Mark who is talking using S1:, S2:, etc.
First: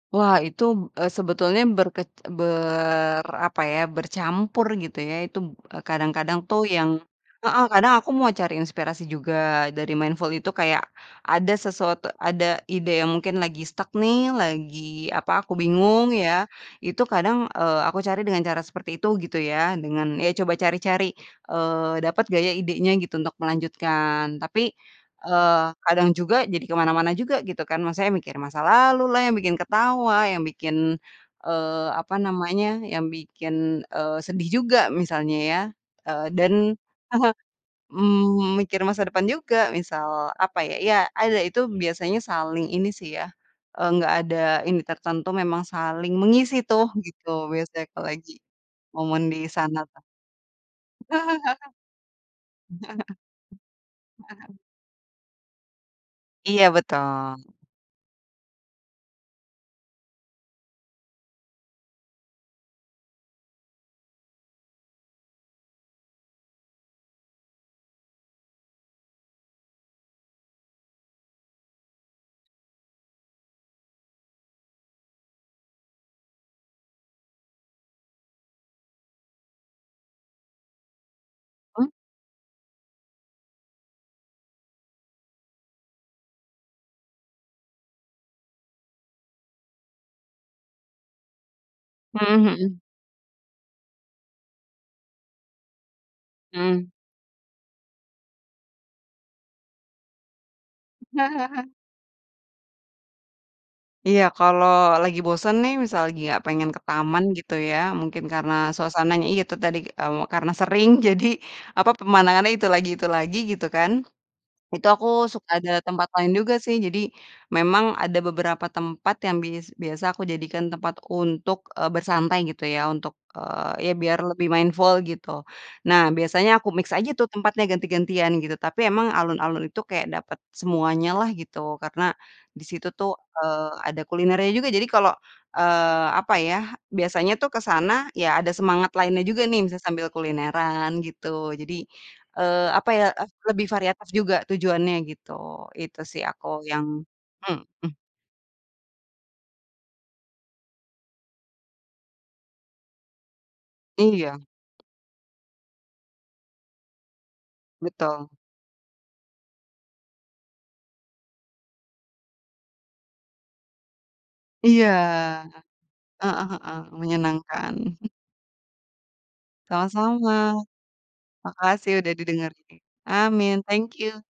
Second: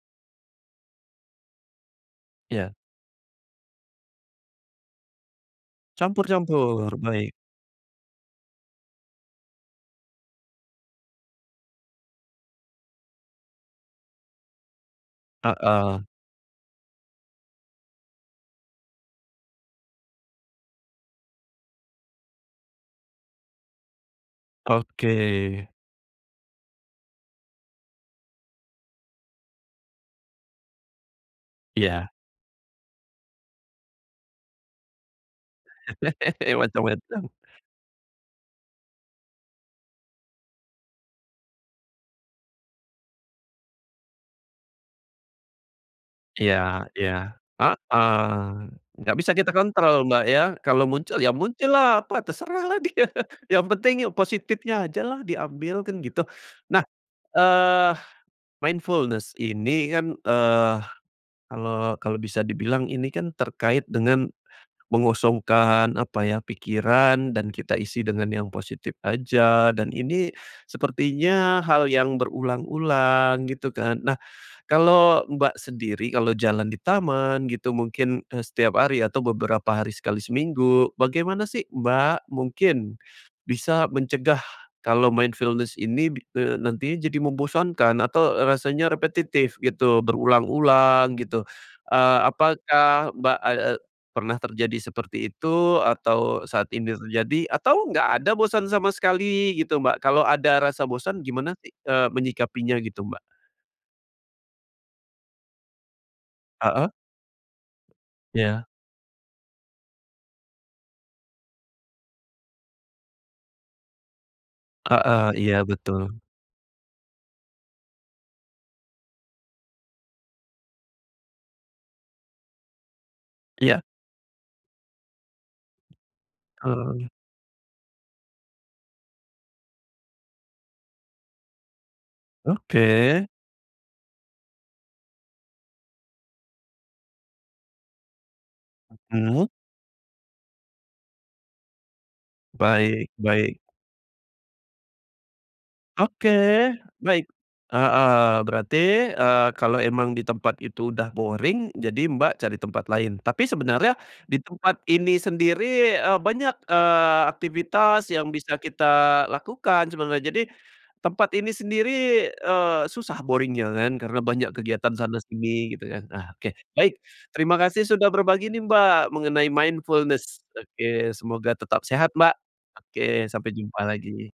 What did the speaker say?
S1: Wah, itu b eee, sebetulnya berkec
S2: Iya.
S1: ber apa ya, bercampur gitu ya. Itu b kadang-kadang tuh yang
S2: Campur-campur, baik.
S1: heeh, kadang aku mau cari inspirasi juga dari mindful itu kayak ada sesuatu ada ide yang mungkin lagi stuck nih, lagi, apa, aku
S2: Heeh.
S1: bingung ya. Itu kadang, eee, aku cari dengan cara seperti itu gitu ya, dengan ya coba cari-cari, eee, dapat nggak ya idenya gitu untuk melanjutkan tapi,
S2: Oke.
S1: eee, kadang juga jadi ke mana-mana juga gitu kan. Maksudnya mikir masa lalu lah yang bikin ketawa, yang bikin, eee,
S2: Iya.
S1: apa namanya, yang bikin, eee, sedih juga, misalnya ya, eee, dan
S2: Macem-macem.
S1: mmm, mikir masa depan juga, misal apa ya ya ada itu biasanya saling ini sih ya, eee, nggak ada ini tertentu, memang saling mengisi tuh
S2: Iya iya.
S1: gitu, biasanya kalau
S2: Heeh,
S1: lagi
S2: nggak
S1: momen
S2: bisa
S1: di
S2: kita
S1: sana. Heeh
S2: kontrol Mbak ya, kalau muncul ya muncul lah apa terserahlah dia, yang penting ya
S1: heeh. Heeh heeh.
S2: positifnya aja lah diambil, kan gitu.
S1: Iya,
S2: Nah,
S1: betul.
S2: eee, mindfulness ini kan, eee, kalau kalau bisa dibilang ini kan terkait dengan mengosongkan apa ya, pikiran dan kita isi dengan yang positif aja, dan ini sepertinya hal yang berulang-ulang, gitu kan. Nah, kalau Mbak sendiri kalau jalan di taman gitu mungkin, eee, setiap hari atau beberapa hari sekali seminggu, bagaimana sih
S1: Hmm.
S2: Mbak mungkin bisa mencegah kalau mindfulness ini bi eee, nantinya jadi membosankan? Atau, eee, rasanya repetitif gitu, berulang-ulang gitu, eee,
S1: Mhm mhm.
S2: apakah Mbak ad eee, pernah terjadi seperti itu, atau saat
S1: Mmm.
S2: ini terjadi, atau nggak ada bosan sama sekali gitu, Mbak? Kalau ada rasa bosan gimana nanti, eee, menyikapinya gitu, Mbak?
S1: Iya, kalau lagi bosen nih misal lagi gak pengen ke
S2: Heeh.
S1: taman gitu ya, mungkin karena
S2: Iya.
S1: suasananya ya itu tadi, eee, karena sering jadi, apa, pemandangannya itu lagi itu lagi, gitu kan. Itu aku
S2: Heeh,
S1: suka
S2: iya,
S1: nyari tempat
S2: betul.
S1: lain juga sih, jadi memang ada beberapa tempat yang bis biasa aku jadikan tempat untuk, eee, bersantai gitu ya untuk,
S2: Iya.
S1: eee, ya biar lebih mindful gitu. Nah, biasanya aku mix
S2: Oh.
S1: aja tuh tempatnya ganti-gantian gitu, tapi emang alun-alun itu kayak dapet semuanya lah, gitu. Karena di situ tuh,
S2: Oke.
S1: eee, ada kulinernya juga jadi kalau, eee, apa ya, biasanya tuh ke sana ya ada semangat lainnya juga
S2: Mhm.
S1: nih, bisa sambil kulineran, gitu. Jadi, eee, apa ya,
S2: Baik
S1: ef
S2: baik.
S1: lebih variatif juga tujuannya gitu, itu sih
S2: Oke,
S1: aku yang
S2: baik.
S1: mhm.
S2: Heeh, berarti, eee, kalau emang di tempat itu udah boring, jadi Mbak cari tempat lain. Tapi sebenarnya di
S1: Iya.
S2: tempat ini sendiri, eee, banyak, eee, aktivitas yang
S1: Betul.
S2: bisa kita lakukan sebenarnya. Jadi, tempat ini sendiri, eee, susah boring-nya kan, karena banyak
S1: Iya,
S2: kegiatan sana sini, gitu kan, nah
S1: heeh
S2: oke.
S1: heeh,
S2: Baik, terima
S1: menyenangkan.
S2: kasih sudah berbagi nih Mbak, mengenai
S1: Sama-sama,
S2: mindfulness. Oke, semoga tetap
S1: makasih
S2: sehat,
S1: udah
S2: Mbak.
S1: didengerin.
S2: Oke, sampai
S1: Amin,
S2: jumpa
S1: thank
S2: lagi.
S1: you.